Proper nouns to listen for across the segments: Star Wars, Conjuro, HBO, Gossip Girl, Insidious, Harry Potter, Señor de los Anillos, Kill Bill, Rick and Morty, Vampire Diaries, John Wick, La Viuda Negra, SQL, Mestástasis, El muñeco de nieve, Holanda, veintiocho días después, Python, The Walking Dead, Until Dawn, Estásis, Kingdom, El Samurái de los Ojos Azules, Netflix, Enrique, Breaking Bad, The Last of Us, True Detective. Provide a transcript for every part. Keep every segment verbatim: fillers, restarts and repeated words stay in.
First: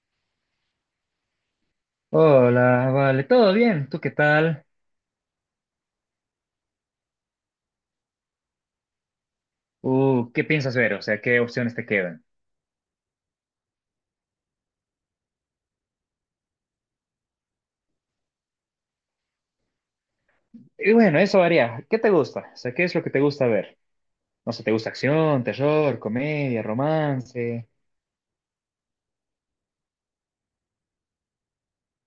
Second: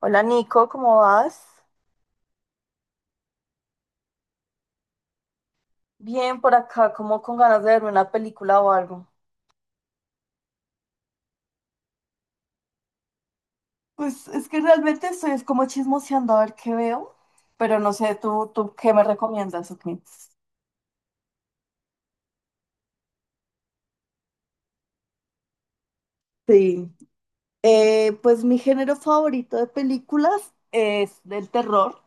Hola Nico, ¿cómo vas? Hola, vale, ¿todo bien? ¿Tú qué tal? Bien por acá, como con ganas de verme una película o algo. Uh, ¿qué piensas ver? O sea, ¿qué opciones te quedan? Pues es que realmente estoy es como chismoseando a ver qué veo, pero no sé, ¿tú, tú ¿qué me recomiendas o qué? Y bueno, eso varía. ¿Qué te gusta? O sea, ¿qué es lo que te gusta ver? No sé, ¿te gusta acción, terror, comedia, Sí. romance? Eh, pues mi género favorito de películas es del terror,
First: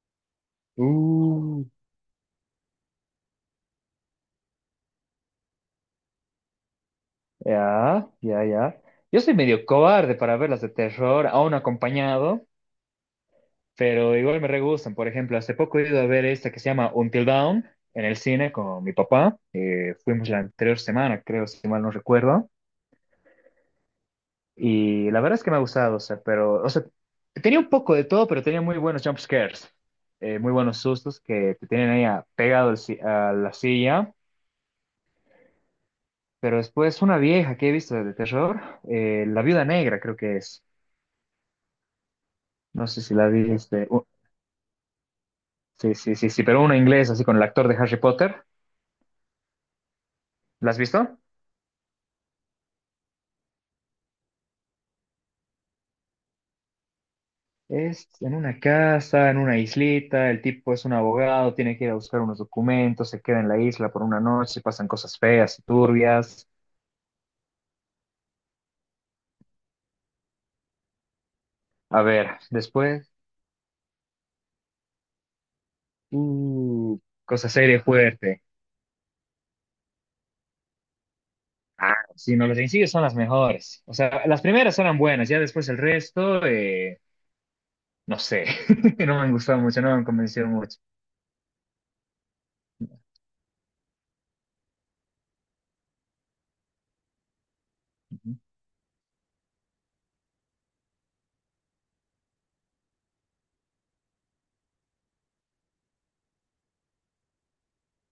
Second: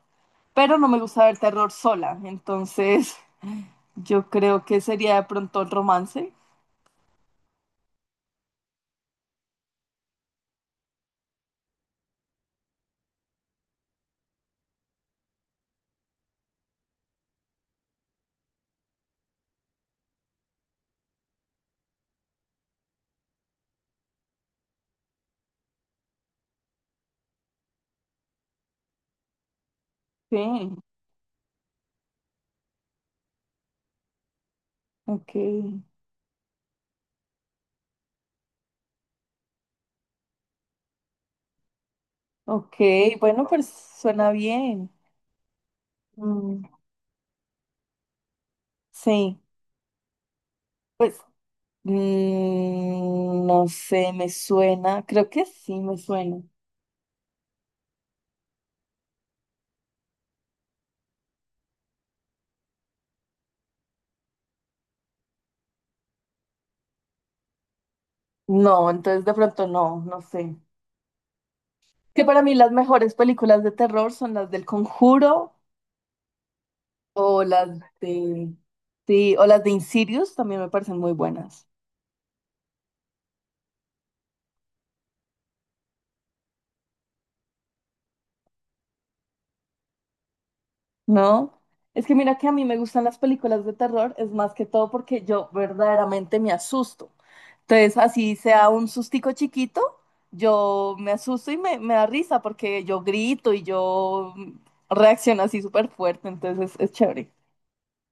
pero no me gusta ver Uh, terror sola, entonces yo creo que sería de pronto el romance. ya, ya, ya. Yo soy medio cobarde para ver las de terror, aún acompañado, pero igual me re gustan. Por ejemplo, hace poco he ido a ver esta que se llama Until Dawn en el cine con mi papá. Eh, fuimos la anterior semana, creo, si mal no recuerdo. Y la verdad es que me ha gustado, o sea, pero, o sea, tenía un poco de todo, pero tenía muy buenos jump scares, Sí, eh, muy buenos sustos que te tienen ahí a- pegado al si- a la silla. ok, Pero después una vieja que he visto de terror, eh, La Viuda Negra creo que es, ok, no sé si la bueno, pues viste. Uh, suena bien. sí, sí, sí, sí, Mm, pero una inglesa así con el actor de Harry Potter, sí, ¿la has visto? pues mm, no sé, me suena. Creo que sí, me suena. Es en una casa, en una islita, el tipo es un abogado, tiene que ir a buscar unos documentos, se queda en la isla por una noche, pasan cosas feas y turbias. No, entonces de pronto no, no sé. A Que ver, para mí las después, mejores películas de terror son las del Conjuro uh, o cosa las seria y fuerte. de... Sí, o las de Insidious también me parecen muy buenas. Ah, sí, no, los sencillos son las mejores. O sea, las primeras eran buenas, ya después el resto, eh, no sé, no me han gustado mucho, no me han convencido mucho. No, es que mira que a mí me gustan las películas de terror, es más que todo porque yo verdaderamente me asusto. Entonces, así Ujú. sea un sustico chiquito, yo me asusto y me, me da risa porque yo grito y yo mm, reacciono así súper fuerte, entonces es, es chévere.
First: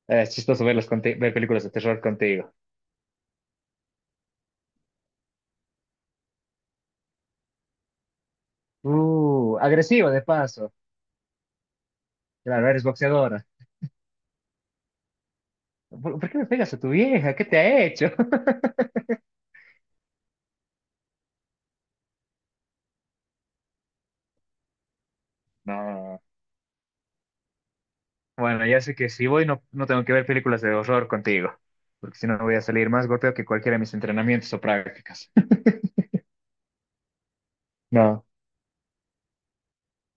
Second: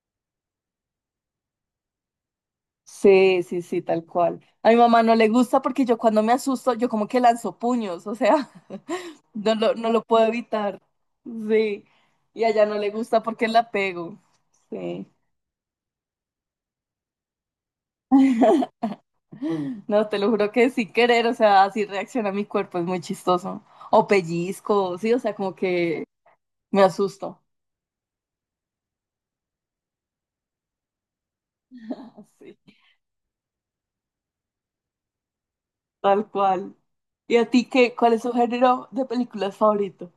Eh, Es chistoso verlas conti- ver películas de terror contigo. Sí, sí, sí, tal cual. A mi mamá no le gusta porque yo cuando me asusto, yo como que lanzo puños, o sea, no Uh, lo, no lo agresivo de puedo paso. evitar. Sí, y a ella Claro, no eres le gusta boxeadora. porque la pego. Sí. ¿Por, por qué me pegas a tu vieja? ¿Qué te ha hecho? No, te lo juro que sin querer, o sea, así reacciona mi cuerpo, es muy chistoso. O pellizco, sí, o sea, como que No. me asusto. Bueno, ya sé que si voy no, no tengo que ver películas de horror contigo, porque si no voy a Sí, salir más golpeado que cualquiera de mis entrenamientos o prácticas. tal cual. ¿Y a ti qué? ¿Cuál es No. tu género de películas favorito?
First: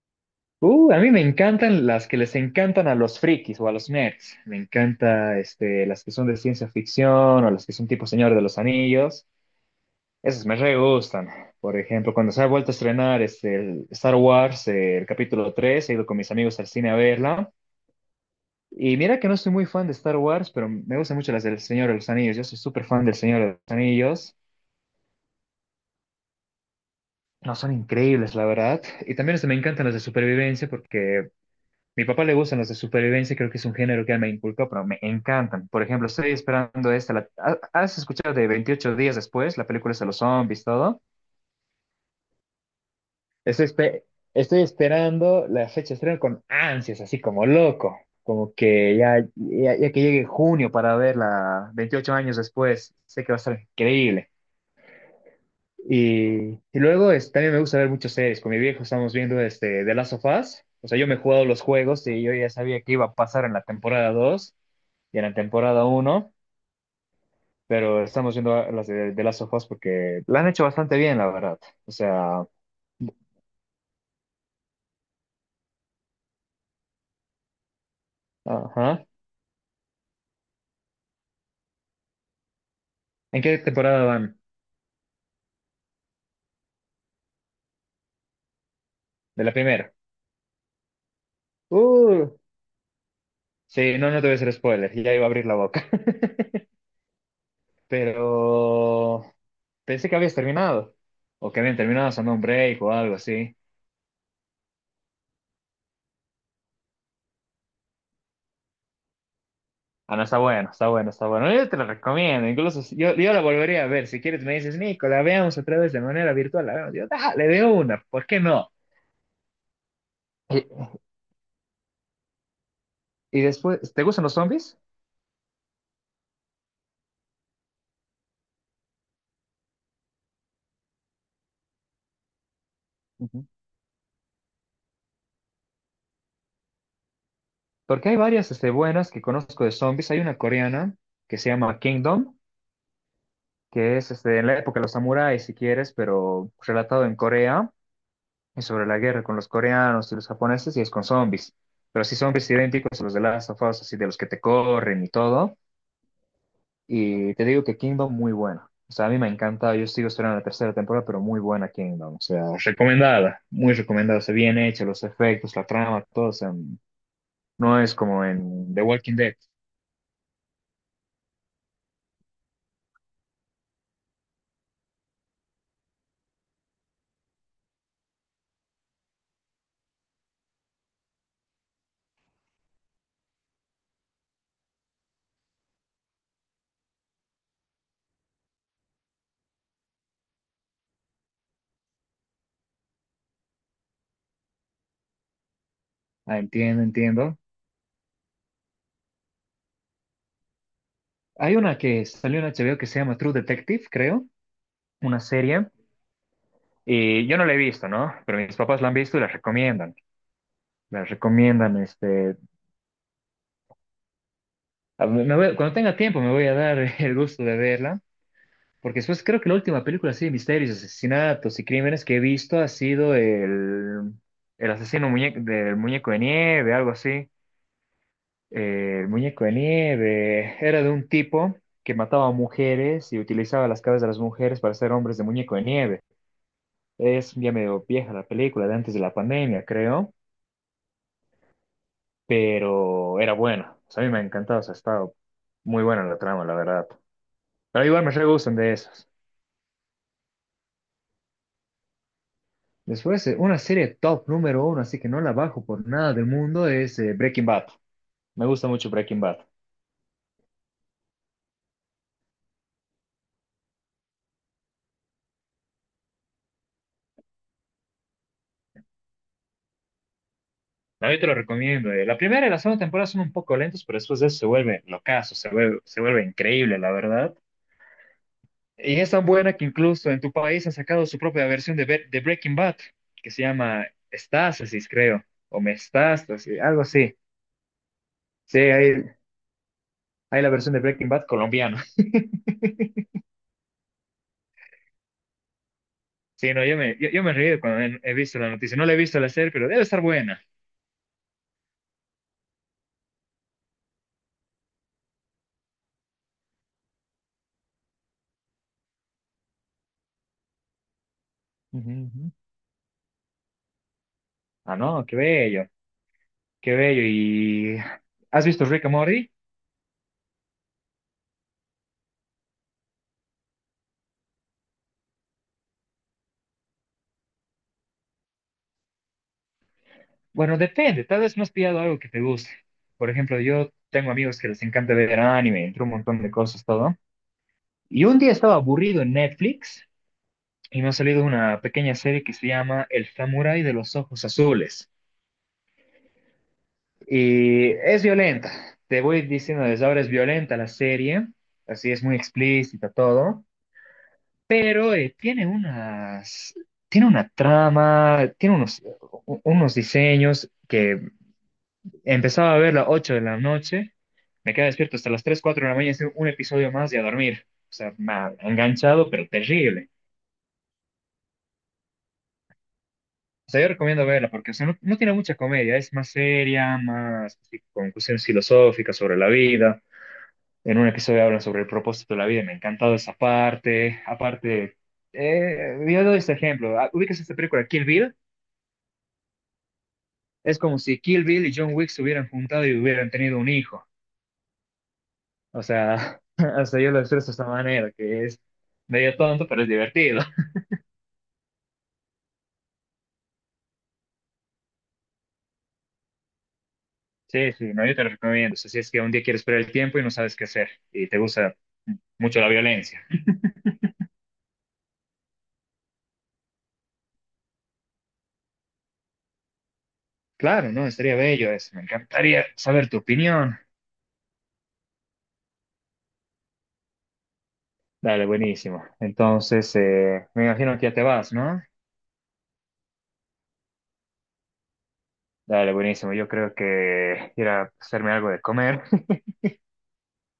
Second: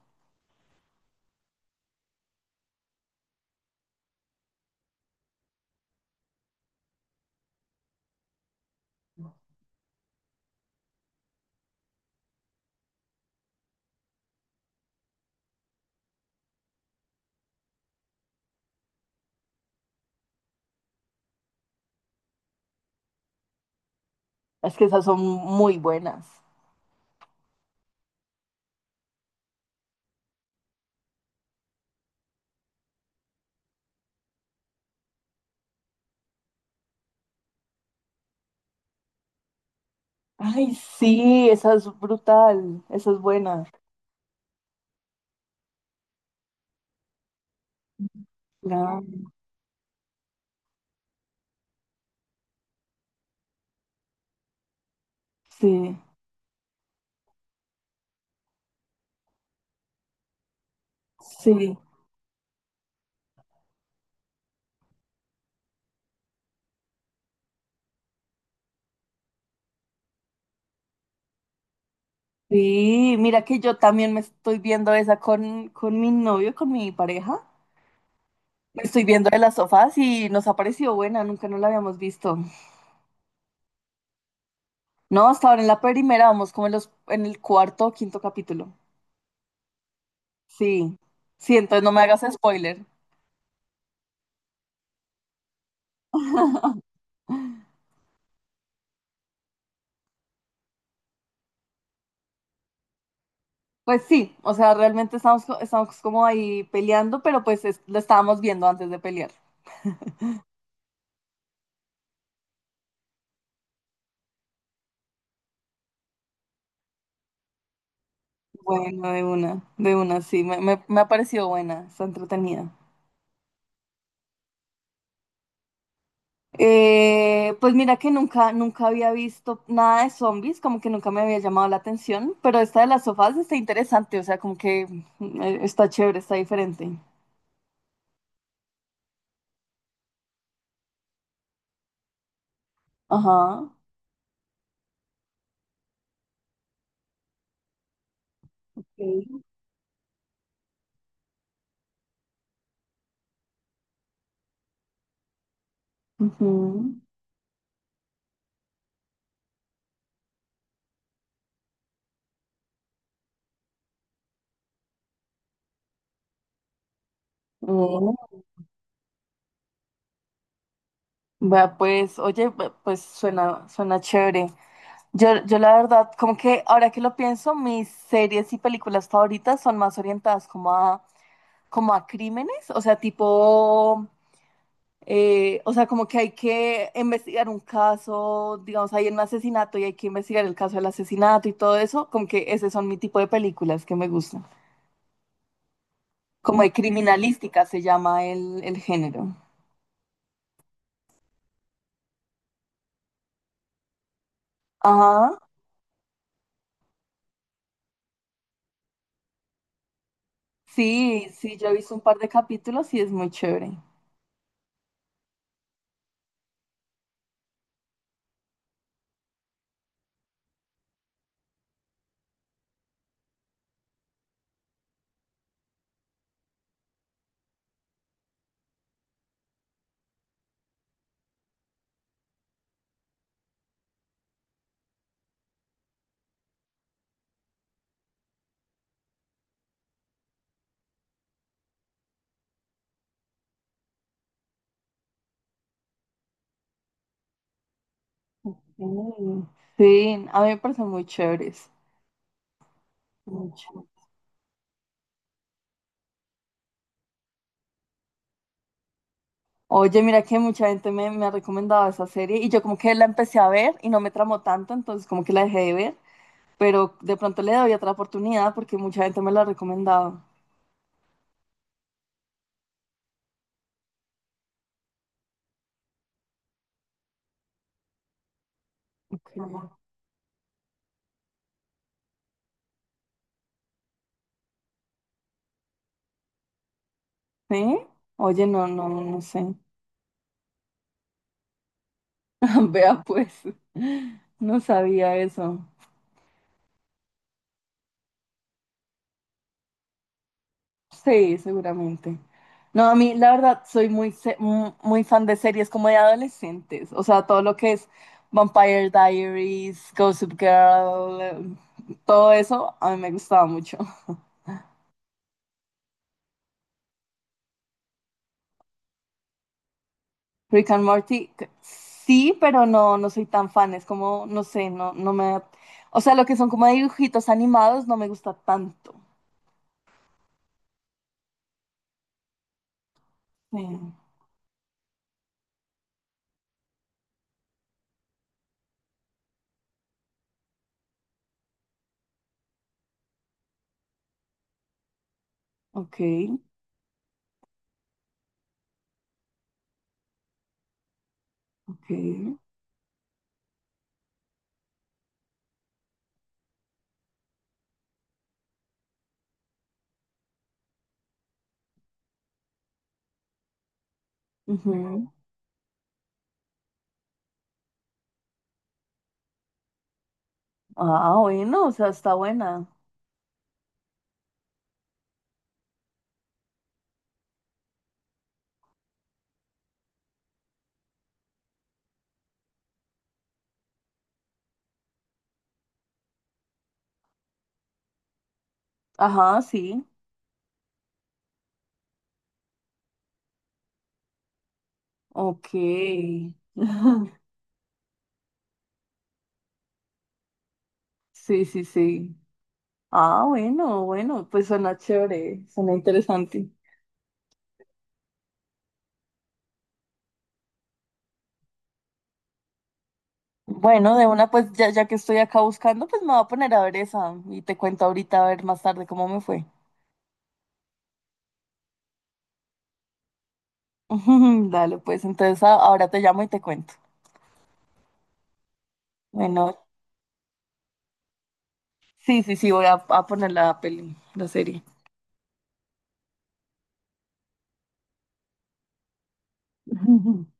Uh, a mí me encantan las que les encantan a los frikis o a los nerds. Me encanta este, las que son de ciencia ficción o las que son tipo Señor de los Anillos. Esas me re gustan. Por ejemplo, cuando se ha vuelto a estrenar este, el Star Wars, eh, el capítulo tres, he ido con mis amigos al cine a verla. Y mira que no soy muy fan de Star Wars, pero me gustan mucho las del Señor de los Anillos. Yo soy súper fan del Señor de los Anillos. Es que esas son muy buenas. No, son increíbles, la verdad. Y también este, me encantan las de supervivencia porque mi papá le gustan los de supervivencia, creo que es un género que él me inculcó, pero me encantan. Por ejemplo, estoy esperando esta. la- ¿ha- ¿Has escuchado de veintiocho días después? La película es de los zombies, Ay, todo. sí, esa es brutal, esa es buena. Estoy, espe- estoy esperando la fecha de estreno con ansias, así como loco. Como que Claro, ya, ya, ya que llegue junio para verla veintiocho años después, sé que va a estar increíble. sí, Y, y luego es- también me gusta ver muchas series. Con mi viejo estamos viendo este, The Last of Us. O sea, yo me he jugado los sí, juegos y yo ya sabía que iba a pasar en la temporada dos, y en la temporada uno, pero estamos viendo las de, de Last of Us porque la han hecho bastante bien, la verdad. O sea, sí. Mira que yo también me estoy viendo esa con, con mi novio, con mi pareja. Me estoy ajá. viendo de las sofás y nos ha parecido buena, nunca no la habíamos visto. ¿En qué temporada van? No, hasta ahora en la primera, vamos como en los, en el cuarto o quinto capítulo. De la primera. Sí, sí, entonces no me hagas Uh, spoiler. sí, no, no te voy a hacer spoiler, ya iba a abrir la boca. Pero pensé que habías terminado, o que habían terminado haciendo un break o algo así. Pues sí, o sea, realmente estamos, co- estamos como ahí peleando, pero pues es- lo estábamos viendo antes de pelear. Ah, no, está bueno, está bueno, está bueno. Yo te lo recomiendo, incluso si- yo, yo la volvería a ver. Si quieres, me dices, Nico, la veamos otra vez de manera virtual. La veamos. Yo, dale, de una, ¿por qué no? Bueno, de una, de una, sí, me, me, me ha parecido buena, está entretenida. Y después, ¿te gustan los zombies? Eh, pues mira que nunca, nunca había visto nada de zombies, como que nunca me había llamado la atención, pero esta de las sofás Ujú. está interesante, o sea, como que eh, está chévere, está diferente. Porque hay varias este, buenas que conozco de zombies. Hay una coreana que se llama Kingdom, Ajá. que es este, en la época de los samuráis, si quieres, pero relatado en Corea, y sobre la guerra con Ok. los coreanos y los japoneses, y es con zombies. Pero sí zombies idénticos a los de Last of Us, así de los que te corren y todo. Ujú. Y te digo que Kingdom muy buena. O sea, a mí me encanta, yo sigo esperando la tercera temporada, pero muy buena Kingdom. O sea, recomendada, muy recomendada. O sea, bien hecha, los efectos, la trama, todo. O sea, no es Mm, como en The Walking Dead. vea, pues, oye, ve- pues suena, suena chévere. Yo, yo la verdad, como que ahora que lo pienso, mis series y películas favoritas son más orientadas como a, como a crímenes, o sea, tipo, eh, o sea, como que hay que investigar un caso, digamos, hay un asesinato y hay que investigar el caso del asesinato y todo eso, como que ese son mi tipo de películas que me gustan. Ah, Como de entiendo, entiendo. criminalística se llama el, el género. Hay una que salió en H B O que se llama True Detective, creo, una Ajá. serie. Y yo no la he visto, ¿no? Pero mis papás la han visto y la recomiendan. La Sí, sí, yo he recomiendan, visto un par de este... capítulos y es muy chévere. a- me voy- cuando tenga tiempo me voy a dar el gusto de verla. Porque después creo que la última película así de misterios, asesinatos y crímenes que he visto ha sido el, el asesino muñe- del muñeco de nieve, algo así. Eh, El muñeco de nieve era de un tipo que mataba a mujeres y utilizaba las cabezas de las mujeres para hacer hombres de muñeco de nieve. Es ya medio vieja la película, de antes de la pandemia, creo, pero era buena. O sea, a mí me ha encantado, o sea, ha estado muy buena la trama, la verdad. Pero igual me re gustan de esas. Mm, sí, a mí me parecen muy chéveres. Después, eh, Muy una chévere. serie top número uno, así que no la bajo por nada del mundo, es eh, Breaking Bad. Me gusta mucho Breaking Bad. Oye, mira que mucha gente me, me ha recomendado esa serie y yo como que la empecé a ver y no me tramó tanto, entonces como que la dejé de ver, pero de pronto le doy otra oportunidad porque mucha gente me la ha recomendado. No, yo te lo recomiendo. Eh. La primera y la segunda temporada son un poco lentos, pero después de eso se vuelve locazo, se vuelve, se vuelve increíble, la verdad. Y es tan Ok. buena que incluso en tu país han sacado su propia versión de, Be- de Breaking Bad, que se llama Estásis, creo, o Mestástasis, algo así. ¿Sí? Oye, Sí, no, no, hay, no sé. hay la versión de Breaking Bad colombiana. Vea pues, no sabía eso. Sí, no, yo me, yo, yo me he reído cuando he, he visto la noticia. No la he visto la serie, pero debe estar buena. Sí, seguramente. No, a mí la verdad soy muy, se- mu- muy fan de series como de adolescentes, o sea, todo lo que es Vampire Diaries, Gossip Girl, eh, Ujú, ujú. todo eso a mí me gustaba mucho. Ah, no, qué bello, qué bello. ¿Y has visto Rick and Morty? Rick and Morty, c- sí, pero no, no soy tan fan, es como, no sé, no, no me... O sea, lo que son como dibujitos animados no me gusta tanto. Bueno, depende, tal vez no has pillado algo que te guste. Por ejemplo, Sí. yo tengo amigos que les encanta ver anime, entre un montón de cosas, todo. Y un día estaba aburrido en Netflix y me ha salido una pequeña serie que se llama El Samurái de los Ojos Azules. Ok, Y es violenta, te voy diciendo desde ahora es violenta la serie, así es muy ok. explícita todo, pero eh, tiene unas, tiene una trama, tiene unos, u- unos diseños que empezaba a verla a ocho de la noche, me quedaba despierto Ujú. hasta las tres cuatro de la mañana, hice un episodio más y a dormir. O sea, ma- enganchado, pero terrible. Ah, bueno, o sea, está buena. O sea, yo recomiendo verla porque, o sea, no, no tiene mucha comedia, es más seria, más así, con cuestiones filosóficas sobre la vida. En un episodio hablan sobre el propósito de la vida, me ha encantado esa parte. Aparte, eh, yo doy este ejemplo, ah, ubicas esta película Kill Bill, Ajá, sí. es como si Kill Bill y John Wick se hubieran juntado y hubieran tenido un hijo. Ok. O sea, hasta yo lo expreso de esta manera, que es medio tonto, pero es divertido. Sí, sí, sí. Ah, bueno, bueno, pues suena chévere, suena interesante. Sí, sí, no, yo te lo recomiendo. O sea, si es que un día quieres perder el tiempo y no sabes qué hacer y te gusta mucho la violencia. Bueno, de una, pues ya, ya que estoy acá buscando, pues me voy a poner a ver esa y te cuento ahorita, a ver más tarde cómo me fue. Claro, no, estaría bello eso. Me encantaría saber tu opinión. Dale, pues entonces a- ahora te llamo y te cuento. Dale, buenísimo. Bueno, Entonces, eh, me imagino que ya te vas, ¿no? sí, sí, sí, voy a, a poner la peli, la serie. Dale, buenísimo. Yo creo que ir a hacerme algo de comer.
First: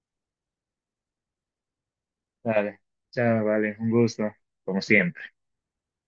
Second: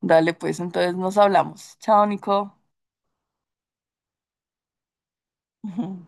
Dale, pues entonces nos hablamos. Chao, Nico. Dale. Chao, vale. Un gusto, como siempre.